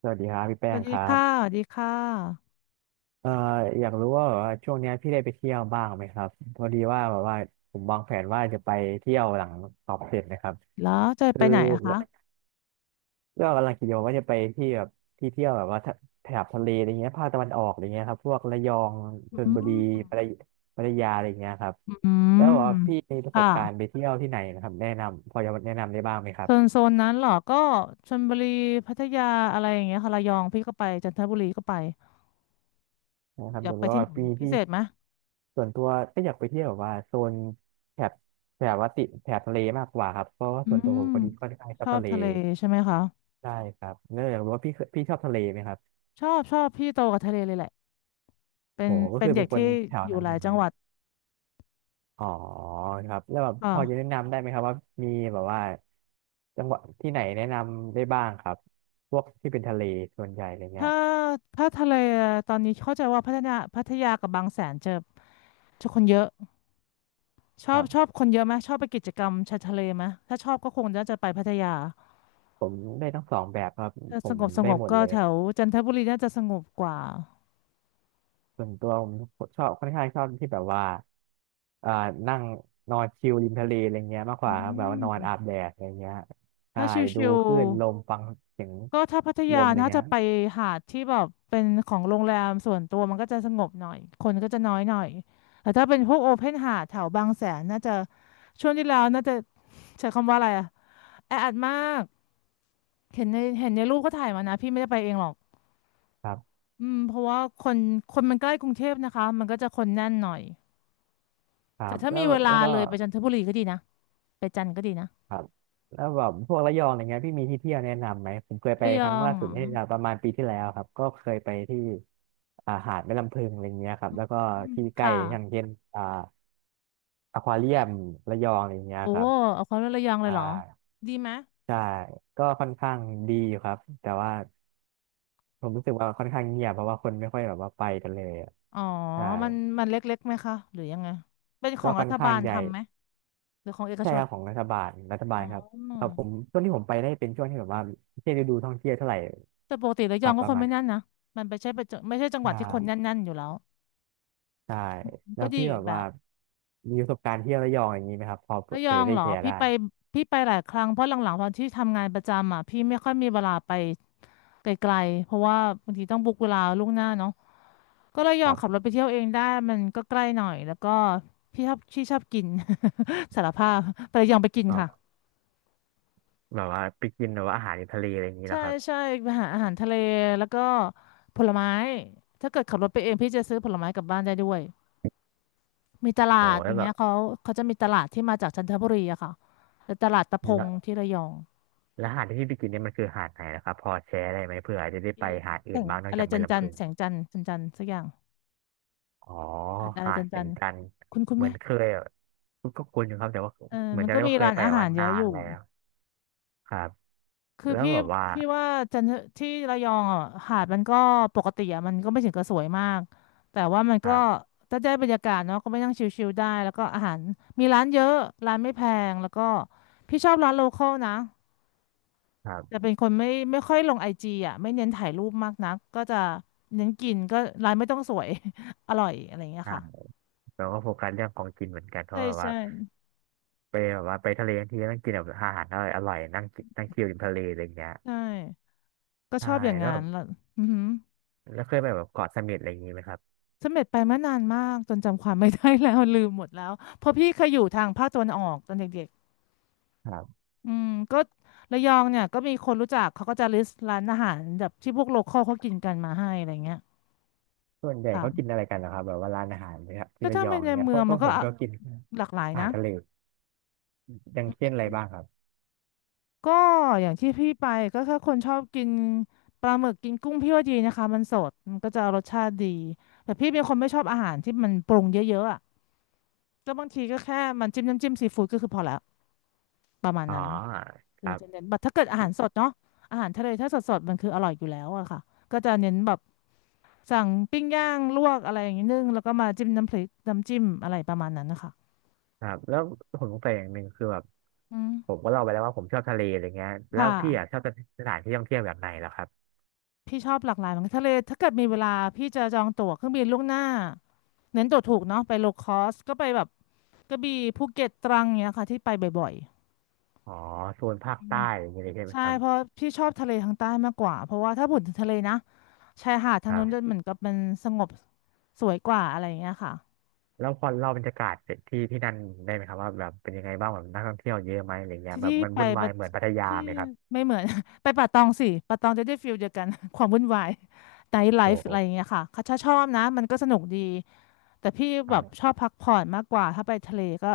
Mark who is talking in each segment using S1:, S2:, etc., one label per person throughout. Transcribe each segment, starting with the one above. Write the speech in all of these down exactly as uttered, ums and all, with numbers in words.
S1: สวัสดีครับพี่
S2: ส
S1: แป้
S2: วั
S1: ง
S2: ส
S1: ค
S2: ดี
S1: รั
S2: ค่ะ
S1: บ
S2: สวัสดีค่ะ
S1: เอ่ออยากรู้ว่าแบบว่าช่วงเนี้ยพี่ได้ไปเที่ยวบ้างไหมครับพอดีว่าแบบว่าผมวางแผนว่าจะไปเที่ยวหลังสอบเสร็จนะครับ
S2: แล้วจะ
S1: คื
S2: ไป
S1: อ
S2: ไหนอะคะ
S1: ก็กำลังคิดอยู่ว่าจะไปที่แบบที่เที่ยวแบบว่าทะแถบทะเลอะไรเงี้ยภาคตะวันออกอะไรเงี้ยครับพวกระยองชล
S2: อื
S1: บุรี
S2: ม
S1: พัทยพัทยาอะไรเงี้ยครับ
S2: อื
S1: แล้วบ
S2: ม
S1: อกว่าพี่มีประส
S2: ค่ะ
S1: บการณ์ไปเที่ยวที่ไหนนะครับแนะนำพอจะแนะนำได้บ้างไหมครั
S2: โซน
S1: บ
S2: โซนนั้นเหรอก็ชลบุรีพัทยาอะไรอย่างเงี้ยค่ะระยองพี่ก็ไปจันทบุรีก็ไป
S1: นะครับ
S2: อยา
S1: เดี๋
S2: ก
S1: ยว
S2: ไป
S1: ว่า
S2: ที่ไหน
S1: ปี
S2: พิ
S1: ที่
S2: เศษไหม
S1: ส่วนตัวก็อยากไปเที่ยวแบบว่าโซนแถบแบบว่าติดแถบทะเลมากกว่าครับเพราะว่า
S2: อื
S1: ส่วนตัวผ
S2: ม
S1: มคนนี้ก็ค่อนข้างช
S2: ช
S1: อบ
S2: อ
S1: ทะ
S2: บ
S1: เล
S2: ทะเลใช่ไหมคะ
S1: ได้ครับเนื่องจากรู้ว่าพี่เคยพี่ชอบทะเลไหมครับ
S2: ชอบชอบพี่โตกับทะเลเลยแหละเป็
S1: โห
S2: น
S1: ก็
S2: เป็
S1: คื
S2: น
S1: อ
S2: เด็
S1: เป็น
S2: ก
S1: คน
S2: ที่
S1: แถว
S2: อยู่
S1: นั้น
S2: ห
S1: เล
S2: ลาย
S1: ยไหม
S2: จังหวัด
S1: อ๋อครับแล้วแบบ
S2: อ่า
S1: พอจะแนะนำได้ไหมครับว่ามีแบบว่าจังหวัดที่ไหนแนะนำได้บ้างครับพวกที่เป็นทะเลส่วนใหญ่อะไรเงี้
S2: ถ้า
S1: ย
S2: ถ้าทะเลตอนนี้เข้าใจว่าพัฒนาพัทยากับบางแสนเจอจะคนเยอะ ช
S1: ค
S2: อบ
S1: รั
S2: ชอ
S1: บ
S2: บคนเยอะไหมชอบไปกิจกรรมชายทะเลไหมถ้าชอบก็คงน่าจะไปพัทยา
S1: ผมได้ทั้งสองแบบครับ
S2: ถ้า
S1: ผ
S2: ส
S1: ม
S2: งบส
S1: ได้
S2: งบ
S1: หมด
S2: ก็
S1: เลย
S2: แถวจันทบุรีน่าจะสงบกว่า
S1: ส่วนตัวผมชอบค่อนข้างชอบที่แบบว่าอ่านั่งนอนชิลริมทะเลอะไรเงี้ยมากก
S2: อื
S1: ว่าครับแบบว่านอน
S2: ม
S1: อาบแดดอะไรเงี้ยใช่
S2: ถ้าช
S1: ดู
S2: ิว
S1: คลื่นลมฟังเสียง
S2: ๆก็ถ้าพัท
S1: ล
S2: ยา
S1: มอะไร
S2: น่าจะ
S1: เงี้ย
S2: ไปหาดที่แบบเป็นของโรงแรมส่วนตัวมันก็จะสงบหน่อยคนก็จะน้อยหน่อยแต่ถ้าเป็นพวกโอเพนหาดแถวบางแสนน่าจะช่วงที่แล้วน่าจะใช้คำว่าอะไรอะแออัดมากเห็นในเห็นในรูปก็ถ่ายมานะพี่ไม่ได้ไปเองหรอก
S1: ครับ
S2: อืมเพราะว่าคนคนมันใกล้กรุงเทพนะคะมันก็จะคนแน่นหน่อย
S1: ครั
S2: แต่
S1: บ
S2: ถ้า
S1: แล้
S2: มี
S1: ว
S2: เวลา
S1: แล้วก็
S2: เลยไปจันทบุรีก็ดีนะไปจันทร์ก็ดีนะ
S1: ครับแล้วแบบพวกระยองอะไรเงี้ยพี่มีที่เที่ยวแนะนำไหม ผมเคยไป
S2: ระย
S1: ค
S2: อ
S1: รั้ง
S2: ง
S1: ล่า
S2: เห
S1: สุ
S2: ร
S1: ด
S2: อ
S1: นี่ประมาณปีที่แล้วครับก็เคยไปที่อ่าหาดแม่ลำพึงอะไรเงี้ยครับแล้วก็
S2: อืม
S1: ที่ใกล้
S2: ค่ะ
S1: อย่างเช่นอ่าอควาเรียมระยองอะไรเงี้ย
S2: โอ้
S1: ครับ
S2: เอาความว่าระยองเลย
S1: ใช่
S2: เหรอดีไหม
S1: ใช่ก็ค่อนข้างดีอยู่ครับแต่ว่าผมรู้สึกว่าค่อนข้างเงียบเพราะว่าคนไม่ค่อยแบบว่าไปกันเลยอะ
S2: อ๋อ
S1: ใช่
S2: มันมันเล็กๆไหมคะหรือยังไงเป็นข
S1: ก็
S2: อง
S1: ค่
S2: รั
S1: อน
S2: ฐ
S1: ข้า
S2: บา
S1: ง
S2: ล
S1: ใหญ่
S2: ทำไหมหรือของเอก
S1: ใช่
S2: ช
S1: ค
S2: น
S1: รับของรัฐบาลรัฐบา
S2: อ๋
S1: ล
S2: อ
S1: ครับเออผมช่วงที่ผมไปได้เป็นช่วงที่แบบว่าไม่ใช่ฤดูท่องเที่ยวเท่าไหร่
S2: แต่ปกติระ
S1: ค
S2: ยอ
S1: รั
S2: ง
S1: บ
S2: ก็
S1: ประ
S2: คน
S1: มาณ
S2: ไม่แน่นนะมันไม่ใช่เป็นจังไม่ใช่จัง
S1: อ
S2: หวัดที่คน
S1: ่า
S2: แน่นๆอยู่แล้ว
S1: ใช่แล้
S2: ก็
S1: ว
S2: ดี
S1: พี่
S2: อี
S1: แบ
S2: ก
S1: บ
S2: แบ
S1: ว่า
S2: บ
S1: มีประสบการณ์เที่ยวระยองอย่างนี้ไหมครับพอเ
S2: ระย
S1: ผื่
S2: อ
S1: อ
S2: ง
S1: จะได้
S2: เหรอ
S1: แชร์
S2: พี่
S1: ได้
S2: ไปพี่ไปหลายครั้งเพราะหลังๆตอนที่ทำงานประจำอ่ะพี่ไม่ค่อยมีเวลาไป ไกลๆเพราะว่าบางทีต้องบุ๊กเวลาล่วงหน้าเนาะก็เลยย
S1: ค
S2: อม
S1: รั
S2: ขับร
S1: บ
S2: ถไปเที่ยวเองได้มันก็ใกล้หน่อย แล้วก็พี่ชอบที่ชอบกิน สารภาพไประยองไปกิน
S1: อ๋อ
S2: ค่ะ
S1: แบบว่าไปกินแบบว่าอาหารทะเลอะไรอย่างนี้เหร
S2: ใช่
S1: อครับ
S2: ใช่ไปหาอาหารทะเล แล้วก็ผลไม้ ถ้าเกิดขับรถไปเองพี่จะซื้อผลไม้กลับบ้านได้ด้วยมีต
S1: โอ้
S2: ลาดอ
S1: แล้ว
S2: ย่าง
S1: แบ
S2: เงี้
S1: บ
S2: ยเขาเขาจะมีตลาดที่มาจากจันทบุรีอะค่ะแต่ตลาดตะพ
S1: แล้
S2: ง
S1: ว
S2: ที่ระยอง
S1: แล้วหาดที่พี่ไปกินเนี่ยมันคือหาดไหนนะครับพอแชร์ได้ไหมเผื่อจะได้ไป
S2: ที่
S1: หาด
S2: แส
S1: อื่น
S2: ง
S1: บ้างนอก
S2: อะไร
S1: จาก
S2: จั
S1: แม่
S2: นจั
S1: ลำ
S2: น
S1: พึง
S2: แสงจันทร์จันจันทร์สักอย่าง
S1: อ๋อ
S2: หาดอะไร
S1: หาด
S2: จัน
S1: แส
S2: จั
S1: ง
S2: นทร์
S1: จันทร์
S2: คุณคุณ
S1: เห
S2: ไห
S1: มื
S2: ม
S1: อนเคยอะก็ก็คุ้นอยู่ครับแต่ว่า
S2: เออ
S1: เหมือ
S2: มั
S1: น
S2: น
S1: จะ
S2: ก็
S1: ได้
S2: มี
S1: ว่าเคย
S2: ร้าน
S1: ไป
S2: อา
S1: แต่
S2: หา
S1: ว่า
S2: รเย
S1: นา
S2: อะอ
S1: น
S2: ยู่
S1: แล้วครับ
S2: คือ
S1: แล้ว
S2: พี่
S1: แบบว่า
S2: พี่ว่าจันทที่ระยองอ่ะหาดมันก็ปกติอ่ะมันก็ไม่ถึงกับสวยมากแต่ว่ามัน
S1: ค
S2: ก็
S1: รับ
S2: ถ้าได้บรรยากาศเนาะก็ไปนั่งชิลๆได้แล้วก็อาหารมีร้านเยอะร้านไม่แพงแล้วก็พี่ชอบร้านโลคอลนะ
S1: ครั
S2: แต่
S1: บ
S2: เป็นคนไม่ไม่ค่อยลงไอจีอ่ะไม่เน้นถ่ายรูปมากนักก็จะเน้นกินก็ร้านไม่ต้องสวย อร่อยอะไรอย่างเงี้ย
S1: ใช่
S2: ค่ะ
S1: แต่ว่าโฟกัสเรื่องของกินเหมือนกันเพ
S2: ใช่
S1: ราะแบบว่า
S2: ใช่
S1: ไปแบบว่าไปทะเลทั้งทีต้องกินแบบอาหารอร่อยอร่อยนั่งกินนั่งชิลริมทะเลอะไรอย่างเงี้ย
S2: ใช่ก็ช
S1: ใช่
S2: อบอย่าง
S1: แล้ว
S2: งั้
S1: แบ
S2: น
S1: บ
S2: แล้วอือหือ
S1: แล้วเคยไปแบบเกาะเสม็ดอะไรอย่างงี้ไหมครับ
S2: เสม็ดไปเมื่อนานมากจนจำความไม่ได้แล้ว ลืมหมดแล้วเพราะพี่เคยอยู่ทางภาคตะวันออกตอนเด็ก
S1: ครับ
S2: ๆอืมก็ระยองเนี่ยก็มีคนรู้จักเขาก็จะลิสต์ร้านอาหารแบบที่พวกโลคอลเขากินกันมาให้อะไรเงี้ย
S1: ส่วนใหญ่เขากิน
S2: ค่ะ
S1: อะไรกันนะครับแบบว่าร้านอาหารเนี่ยครับที่
S2: ก็
S1: ระ
S2: ถ้า
S1: ยอ
S2: เป็
S1: ง
S2: นใน
S1: เนี่ย
S2: เมื
S1: เพ
S2: อ
S1: ราะ
S2: ง
S1: เพ
S2: มัน
S1: ราะผ
S2: ก็
S1: ม
S2: อ่ะ
S1: ก็กิน
S2: หลากหลาย
S1: อาหา
S2: นะ
S1: รทะเลอย่างเช่นอะไรบ้างครับ
S2: ก็อย่างที่พี่ไปก็ถ้าคนชอบกินปลาหมึกกินกุ้งพี่ว่าดีนะคะมันสดมันก็จะรสชาติดีแต่พี่เป็นคนไม่ชอบอาหารที่มันปรุงเยอะๆอ่ะก็บางทีก็แค่มันจิ้มน้ำจิ้มซีฟู้ดก็คือพอแล้วประมาณ
S1: อ๋อ
S2: นั้น
S1: ค
S2: เออ
S1: รับ
S2: จะเน้นแบบถ้าเกิดอาหารสดเนาะอาหารทะเลถ้าสดสดมันคืออร่อยอยู่แล้วอะค่ะก็จะเน้นแบบสั่งปิ้งย่างลวกอะไรอย่างนี้นึ่งแล้วก็มาจิ้มน้ำพริกน้ำจิ้มอะไรประมาณนั้นนะคะ
S1: ครับแล้วผมสงสัยอย่างหนึ่งคือแบบ
S2: อืม
S1: ผมก็เล่าไปแล้วว่าผมชอบทะเลอะไรเงี้ยแล้
S2: ค่ะ
S1: วพี่อ่ะชอบสถานที่ท่องเที่ยวแบบไหนแล้วครับ
S2: พี่ชอบหลากหลายเหมือนกันทะเลถ้าเกิดมีเวลาพี่จะจองตั๋วเครื่องบินล่วงหน้าเน้นตั๋วถูกเนาะไปโลคอสก็ไปแบบกระบี่ภูเก็ตตรังเนี้ยค่ะที่ไปบ่อย
S1: อ๋อโซนภาคใต้อะไรอย่างเงี้ยเลยใช่
S2: ๆ
S1: ไหม
S2: ใช่
S1: ครับ
S2: เพราะพี่ชอบทะเลทางใต้มากกว่าเพราะว่าถ้าพูดถึงทะเลนะชายหาดทา
S1: ค
S2: ง
S1: รั
S2: นู้นจะ
S1: บ
S2: เหมือนกับมันสงบสวยกว่าอะไรอย่างเงี้ยค่ะ
S1: แล้วพอเล่าบรรยากาศที่ที่นั่นได้ไหมครับว่าแบบเป็นยังไงบ้างแบบนักท่องเที่ยวเยอะไหมอะไรเงี้ยแบ
S2: ที่
S1: บมัน
S2: ไป
S1: วุ่นวาย
S2: ปะ
S1: เหมือนพัทยา
S2: ที่
S1: ไหมครับ
S2: ไม่เหมือน ไปป่าตองสิป่าตองจะได้ฟิลเดียวกัน ความวุ่นวายไนท์ไล
S1: โอ้
S2: ฟ์
S1: โห
S2: อะไรอย่างเงี้ยค่ะเขาชอบนะมันก็สนุกดีแต่พี่
S1: ค
S2: แบ
S1: รั
S2: บช
S1: บ
S2: อบพักผ่อนมากกว่าถ้าไปทะเลก็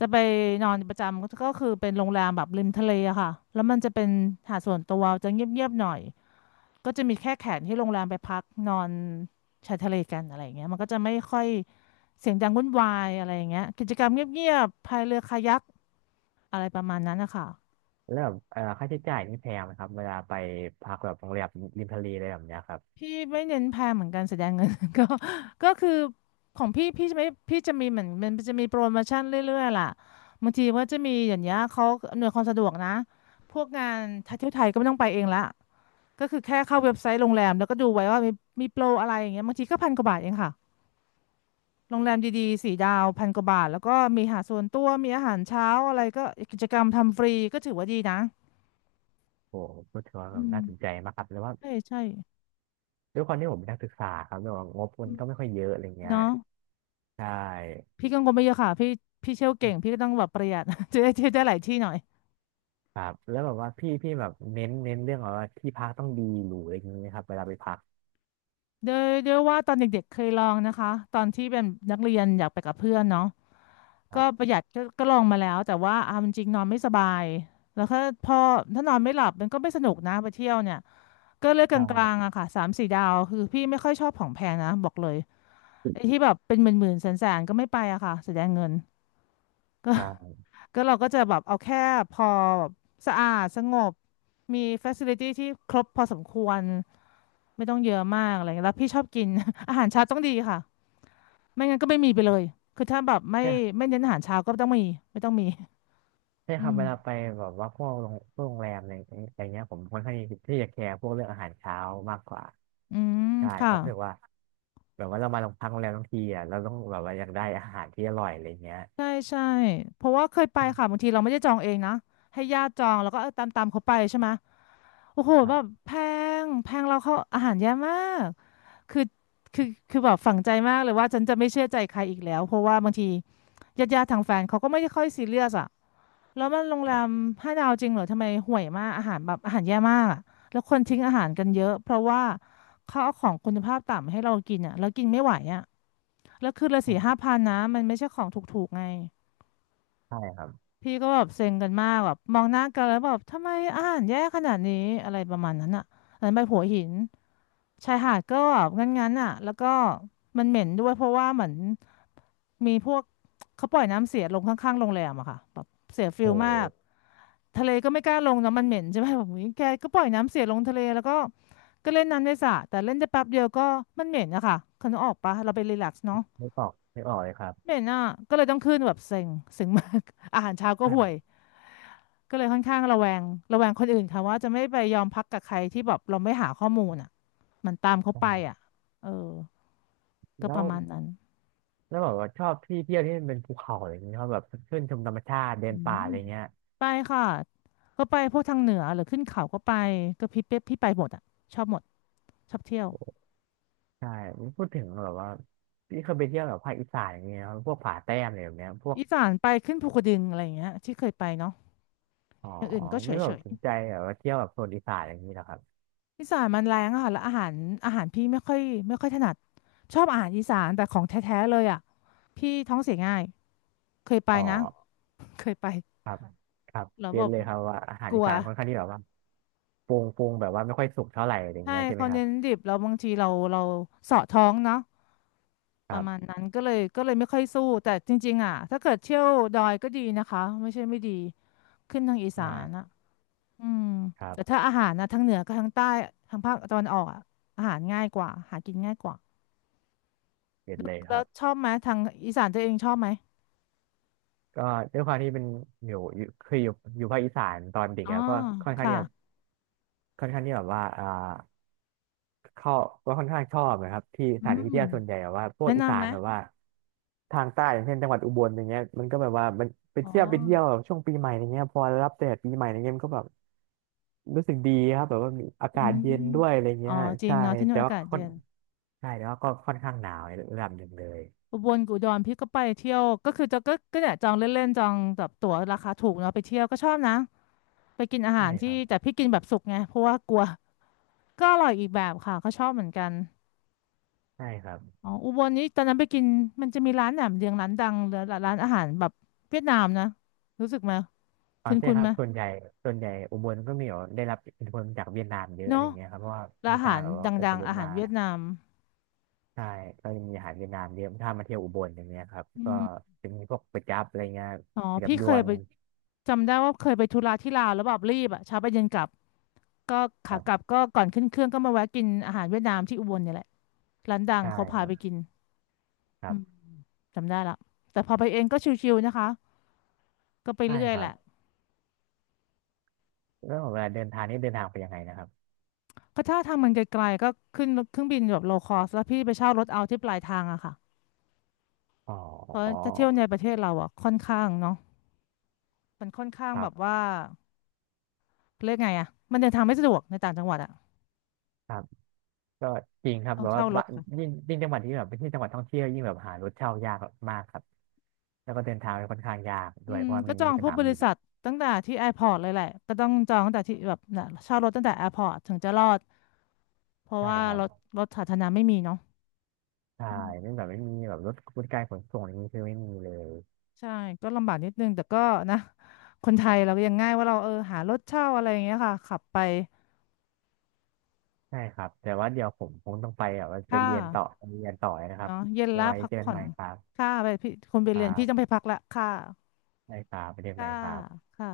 S2: จะไปนอนประจำก็คือเป็นโรงแรมแบบริมทะเลอะค่ะแล้วมันจะเป็นหาดส่วนตัวจะเงียบๆหน่อยก็จะมีแค่แขกที่โรงแรมไปพักนอนชายทะเลกันอะไรอย่างเงี้ยมันก็จะไม่ค่อยเสียงดังวุ่นวายอะไรอย่างเงี้ยกิจกรรมเงียบๆพายเรือคายักอะไรประมาณนั้นนะคะ
S1: แล้วแบบเอ่อค่าใช้จ่ายนี่แพงไหมครับเวลาไปพักแบบโรงแรมริมทะเลอะไรแบบเนี้ยครับ
S2: พี่ไม่เน้นแพงเหมือนกันแสดงเงิน ก็ก็คือของพี่พี่จะไม่พี่จะมีเหมือนมันจะมีโปรโมชั่นเรื่อยๆล่ะบางทีว่าจะมีอย่างเงี้ยเขาอำนวยความสะดวกนะพวกงานท่เที่ยวไทยก็ไม่ต้องไปเองละก็คือแค่เข้าเว็บไซต์โรงแรมแล้วก็ดูไว้ว่ามีมีโปรอะไรอย่างเงี้ยบางทีก็พันกว่าบาทเองค่ะโรงแรมดีๆสี่ดาวพันกว่าบาทแล้วก็มีอาหารส่วนตัวมีอาหารเช้าอะไรก็กิจกรรมทำฟรีก็ถือว่าดีนะ
S1: โอ้โหก็ถือว่าแบ
S2: อื
S1: บ
S2: ม
S1: น่าสนใจมากครับแล้วว่า
S2: ใช่ใช่
S1: ด้วยความที่ผมเป็นนักศึกษาครับแล้วแบบงบมันก็ไม่ค่อยเยอะอะไรเงี้ย
S2: เนาะ
S1: ใช่
S2: พี่กังวลไม่เยอะค่ะพี่พี่เที่ยวเก่งพี่ก็ต้องแบบประหยัด จะได้เที่ยวได้หลายที่หน่อย
S1: ครับแล้วแบบว่าพี่พี่แบบเน้นเน้นเรื่องแบบว่าที่พักต้องดีหรูอะไรอย่างเงี้ยครับเวลาไปพัก
S2: โดยโดยว่าตอนเด็กๆเคยลองนะคะตอนที่เป็นนักเรียนอยากไปกับเพื่อนเนาะ
S1: ครั
S2: ก็ป
S1: บ
S2: ระหยัดก็ก็ลองมาแล้วแต่ว่าเอาจริงๆนอนไม่สบายแล้วก็พอถ้านอนไม่หลับมันก็ไม่สนุกนะไปเที่ยวเนี่ยก็เลือก
S1: ใ
S2: กลางๆ
S1: ช่
S2: อะค่ะสามสี่ดาวคือพี่ไม่ค่อยชอบของแพงนะบอกเลยไอ้ที่แบบเป็นหมื่นๆแสนๆก็ไม่ไปอะค่ะเสียดายเงินก็
S1: ใช่
S2: ก็เราก็จะแบบเอาแค่พอแบบสะอาดสงบมีฟ a ซิลิตี้ที่ครบพอสมควรไม่ต้องเยอะมากอะไรเงี้ยแล้วพี่ชอบกิน อาหารเช้าต้องดีค่ะไม่งั้นก็ไม่มีไปเลยคือถ้าแบบไม่
S1: ใช่
S2: ไม่เน้นอาหารเช้าก็ต้องมีไม่ต้องมี
S1: ใช่
S2: อื
S1: ครับ
S2: ม
S1: เวลาไปแบบว่าพวกโรงพวกโรงแรมอะไรอะไรเงี้ยผมค่อนข้างที่จะแคร์พวกเรื่องอาหารเช้ามากกว่า
S2: อืม
S1: ใช่เพ
S2: ค่ะ
S1: ราะรู้สึกว่า แบบว่าเรามาลงพักโรงแรมทั้งทีอ่ะเราต้องแบบว่าอยากได้อาหารที่อร่อยอะไรเงี้ย
S2: ใช่ใช่เพราะว่าเคยไปค่ะบางทีเราไม่ได้จองเองนะให้ญาติจองแล้วก็เออตามตามเขาไปใช่ไหมโอ้โห
S1: ครั
S2: แบบ
S1: บ
S2: แพงแพงเราเขาอาหารแย่มาก คือคือคือแบบฝังใจมากเลยว่าฉันจะไม่เชื่อใจใครอีกแล้วเพราะว่าบางทีญาติญาติทางแฟนเขาก็ไม่ได้ค่อยซีเรียสอะแล้วมันโรง
S1: ค
S2: แร
S1: รั
S2: ม
S1: บ
S2: ห้าดาวจริงเหรอทำไมห่วยมากอาหารแบบอาหารแย่มากอะแล้วคนทิ้งอาหารกันเยอะเพราะว่าเขาเอาของคุณภาพต่ำให้เรากินอะแล้วกินไม่ไหวอะแล้วคือละ
S1: ใช
S2: สี่ห้า
S1: ่
S2: พันนะมันไม่ใช่ของถูกๆไง
S1: ใช่ครับ
S2: พี่ก็แบบเซ็งกันมากแบบมองหน้ากันแล้วแบบทำไมอาหารแย่ขนาดนี้อะไรประมาณนั้นอะอันนั้นไปหัวหิน ชายหาดก็งั้นๆอ่ะแล้วก็มันเหม็นด้วยเพราะว่าเหมือนมีพวกเขาปล่อยน้ำเสียลงข้างๆโรงแรมอะค่ะแบบเสียฟิ
S1: โอ้
S2: ลมากทะเลก็ไม่กล้าลงเนอะมันเหม็นใช่ไหมแบบอุ๊ยแกก็ปล่อยน้ำเสียลงทะเลแล้วก็ก็เล่นน้ำในสระแต่เล่นได้แป๊บเดียวก็มันเหม็นอะค่ะคุณนึกออกปะเราไปรีแลกซ์เนาะ
S1: ไม่ออกไม่ออกเลยครับ
S2: เหม็นอะก็เลยต้องขึ้นแบบเซ็งเซ็งมาก อาหารเช้าก็ห่วย
S1: ใช่
S2: ก็เลยค่อนข้างระแวงระแวงคนอื่นค่ะว่าจะไม่ไปยอมพักกับใครที่แบบเราไม่หาข้อมูลอะมันตามเขาไป
S1: ใช่
S2: อะเออ ก็
S1: แล้
S2: ป
S1: ว
S2: ระมาณนั้น
S1: แล้วแบบว่าชอบที่เที่ยวที่มันเป็นภูเขาอะไรอย่างเงี้ยชอบแบบขึ้นชมธรรมชาติเดิ
S2: อื
S1: นป่า
S2: ม
S1: อะไรเงี้ย
S2: ไปค่ะก็ไปพวกทางเหนือหรือขึ้นเขาก็ไปก็พี่เป๊ะพี่ไปหมดอ่ะชอบหมดชอบเที่ยว
S1: ใช่พูดถึงแบบว่าพี่เคยไปเที่ยวแบบภาคอีสานอย่างเงี้ยครับพวกผาแต้มอะไรแบบเนี้ยพวก
S2: อีสานไปขึ้นภูกระดึงอะไรอย่างเงี้ยที่เคยไปเนาะ
S1: อ๋อ
S2: อย่างอื่นก็เฉ
S1: ไม่
S2: ย
S1: แบ
S2: เฉ
S1: บ
S2: ย
S1: สนใจแบบว่าเที่ยวแบบโซนอีสานอะไรอย่างนี้เหรอครับ
S2: อีสานมันแรงอะค่ะแล้วอาหารอาหารพี่ไม่ค่อยไม่ค่อยถนัดชอบอาหารอีสานแต่ของแท้ๆเลยอ่ะพี่ท้องเสียง่ายเคยไป
S1: อ๋อ
S2: นะ เคยไป
S1: ครับครับ
S2: แล้ว
S1: เร็
S2: แบ
S1: น
S2: บ
S1: เลยครับว่าอาหา
S2: ก
S1: ร
S2: ลั
S1: อี
S2: ว
S1: สานค่อนข้างที่แบบว่าปรุงปรุงแบบว่าไม่ค่อยสุกเท่าไหร่อะไรอย่าง
S2: ใช่
S1: เงี้ยใช่ไหม
S2: เขา
S1: ครับ
S2: เน้นดิบแล้วบางทีเราเราเสาะท้องเนาะ
S1: ค
S2: ป
S1: รั
S2: ระมาณ
S1: บ
S2: นั้นก็เลยก็เลยไม่ค่อยสู้แต่จริงๆอ่ะถ้าเกิดเที่ยวดอยก็ดีนะคะไม่ใช่ไม่ดีขึ้นทางอี
S1: ใช
S2: สานอ่ะ
S1: ่
S2: อืม
S1: ครั
S2: แต่
S1: บ
S2: ถ้าอาหารนะทางเหนือกับทางใต้ทางภาคตะวันออกอ่ะอาหารง่ายกว่าหากินง่ายกว่า
S1: เด็ด
S2: แล้ว
S1: เลยค
S2: แล้
S1: รั
S2: ว
S1: บ
S2: ชอบไหมทางอีสานตัวเองชอบไหม
S1: ก็ด้วยความที่เป็นอยู่อยู่เคยอยู่อยู่ภาคอีสานตอนเด็ก
S2: อ๋อ
S1: ครับก็ค่อนข้าง
S2: ค่ะ
S1: ที่จะค่อนข้างที่แบบว่าอ่าเข้าก็ค่อนข้างชอบนะครับที่ส
S2: อื
S1: ถานที่
S2: ม
S1: เที่ยวส่วนใหญ่แบบว่าพวก
S2: แนะ
S1: อีสา
S2: นำไห
S1: น
S2: ม
S1: แบบว่าทางใต้อย่างเช่นจังหวัดอุบลอย่างเงี้ยมันก็แบบว่ามันไป
S2: อ๋
S1: เที่ยวไปเที่ยว
S2: อ
S1: แบบช่วงปีใหม่อย่างเงี้ยพอรับแดดปีใหม่อย่างเงี้ยมันก็แบบรู้สึกดีครับแบบว่ามีอากา
S2: อื
S1: ศ
S2: ม
S1: เย็นด้วยอะไร
S2: อ๋อ
S1: เงี้ย
S2: จริง
S1: ใช่
S2: เนาะที่นู่
S1: แต่
S2: นอา
S1: ว่า
S2: กาศ
S1: ค่อน
S2: เย็น
S1: ใช่แต่ว่าก็ค่อนข้างหนาวในระดับหนึ่งเลย
S2: อุบลกับอุดรพี่ก็ไปเที่ยวก็คือจะก็ก็เนี่ยจองเล่นๆจองแบบตั๋วราคาถูกเนาะไปเที่ยวก็ชอบนะไปกินอา
S1: ใช่
S2: หาร
S1: ค
S2: ที่
S1: รับ
S2: แต่พี่กินแบบสุกไงเพราะว่ากลัวก็อร่อยอีกแบบค่ะก็ชอบเหมือนกัน
S1: ใช่ครับ
S2: อ๋ออุบลนี้ตอนนั้นไปกินมันจะมีร้านแหนมเนืองร้านดังหรือร้านอาหารแบบเวียดนามนะรู้สึกไหม
S1: อ๋อใช่
S2: คุ้น
S1: ค
S2: ๆ
S1: รั
S2: ไห
S1: บ
S2: ม
S1: ส่วนใหญ่ส่วนใหญ่อุบลก็มีแบบได้รับอิทธิพลจากเวียดนามเยอะอะไร
S2: เนาะ
S1: เงี้ยครับเพราะว่า
S2: ร้าน
S1: มี
S2: อา
S1: ตา
S2: หาร
S1: แบบว่า
S2: ด
S1: อพ
S2: ัง
S1: ย
S2: ๆ
S1: พ
S2: อาหาร
S1: มา
S2: เวียดนาม
S1: ใช่ก็จะมีอาหารเวียดนามเยอะถ้ามาเที่ยวอุบลอย่างเงี้ยครับ
S2: อื
S1: ก็
S2: ม
S1: จะมีพวกก๋วยจั๊บอะไรเงี้ย
S2: อ๋อ
S1: ก๋วยจั๊บ
S2: พี่
S1: ย
S2: เค
S1: ว
S2: ย
S1: น
S2: ไปจำได้ว่าเคยไปธุระที่ลาวแล้วแบบรีบอ่ะเช้าไปเย็นกลับก็
S1: ค
S2: ขา
S1: รั
S2: กลับ
S1: บ
S2: ก็ก่อนขึ้นเครื่องก็มาแวะกินอาหารเวียดนามที่อุบลเนี่ยแหละร้านดัง
S1: ใช่
S2: เขา
S1: ค
S2: พา
S1: รั
S2: ไป
S1: บ
S2: กิน
S1: ครั
S2: อืม
S1: บ
S2: จำได้ละแต่พอไปเองก็ชิวๆนะคะก็ไป
S1: ใช่
S2: เรื่อ
S1: ค
S2: ย
S1: รั
S2: แห
S1: บ
S2: ละ
S1: แล้วเวลาเดินทางนี่เดินทางไปยังไงนะครับ
S2: ก็ถ้าทางมันไกลๆก็ขึ้นเครื่องบินแบบโลคอสแล้วพี่ไปเช่ารถเอาที่ปลายทางอะค่ะ
S1: อ๋อ
S2: เพราะจะเที่ยวในประเทศเราอะค่อนข้างเนาะมันค่อนข้าง
S1: ครั
S2: แบบ
S1: บ
S2: ว่าเรียกไงอะมันเดินทางไม่สะดวกในต่างจังหวัดอะ
S1: ครับก็จริงครับ
S2: ต้อง
S1: แบบว่า
S2: เช่าร
S1: บะ
S2: ถ
S1: ยิ่งยิ่งจังหวัดที่แบบเป็นที่จังหวัดท่องเที่ยวยิ่งแบบหารถเช่ายากมากครับแล้วก็เดินทางค่อนข้างยากด้
S2: อื
S1: วย
S2: ม
S1: เพราะว่า
S2: ก็
S1: มัน
S2: จ
S1: ไม่
S2: อ
S1: มี
S2: ง
S1: ส
S2: พวก
S1: นาม
S2: บริ
S1: บิน
S2: ษัทตั้งแต่ที่แอร์พอร์ตเลยแหละก็ต้องจองตั้งแต่ที่แบบน่ะเช่ารถตั้งแต่แอร์พอร์ตถึงจะรอดเพราะ
S1: ใช่
S2: ว่า
S1: ครั
S2: รถ
S1: บ
S2: รถสาธารณะไม่มีเนาะ
S1: ใช่
S2: อื
S1: ไม่
S2: ม
S1: แบบไม่มีแบบรถบริการขนส่งอย่างนี้คือไม่มีเลย
S2: ใช่ก็ลำบากนิดนึงแต่ก็นะคนไทยเราก็ยังง่ายว่าเราเออหารถเช่าอะไรอย่างเงี้ยค่ะขับไป
S1: ใช่ครับแต่ว่าเดี๋ยวผมคงต้องไปแบบว่าไป
S2: ค่า
S1: เรียนต่อไปเรียนต่อนะครับ
S2: เนาะเย็นละ
S1: ไว้
S2: พัก
S1: เจอกัน
S2: ผ่อ
S1: ให
S2: น
S1: ม่ครับ
S2: ค่าไปพี่คนไป
S1: ครั
S2: เรียนพี่ต้องไป
S1: บ
S2: พักละค่า
S1: ได้ครับไปเรียนให
S2: ค่า
S1: ม่ครับ
S2: ค่ะ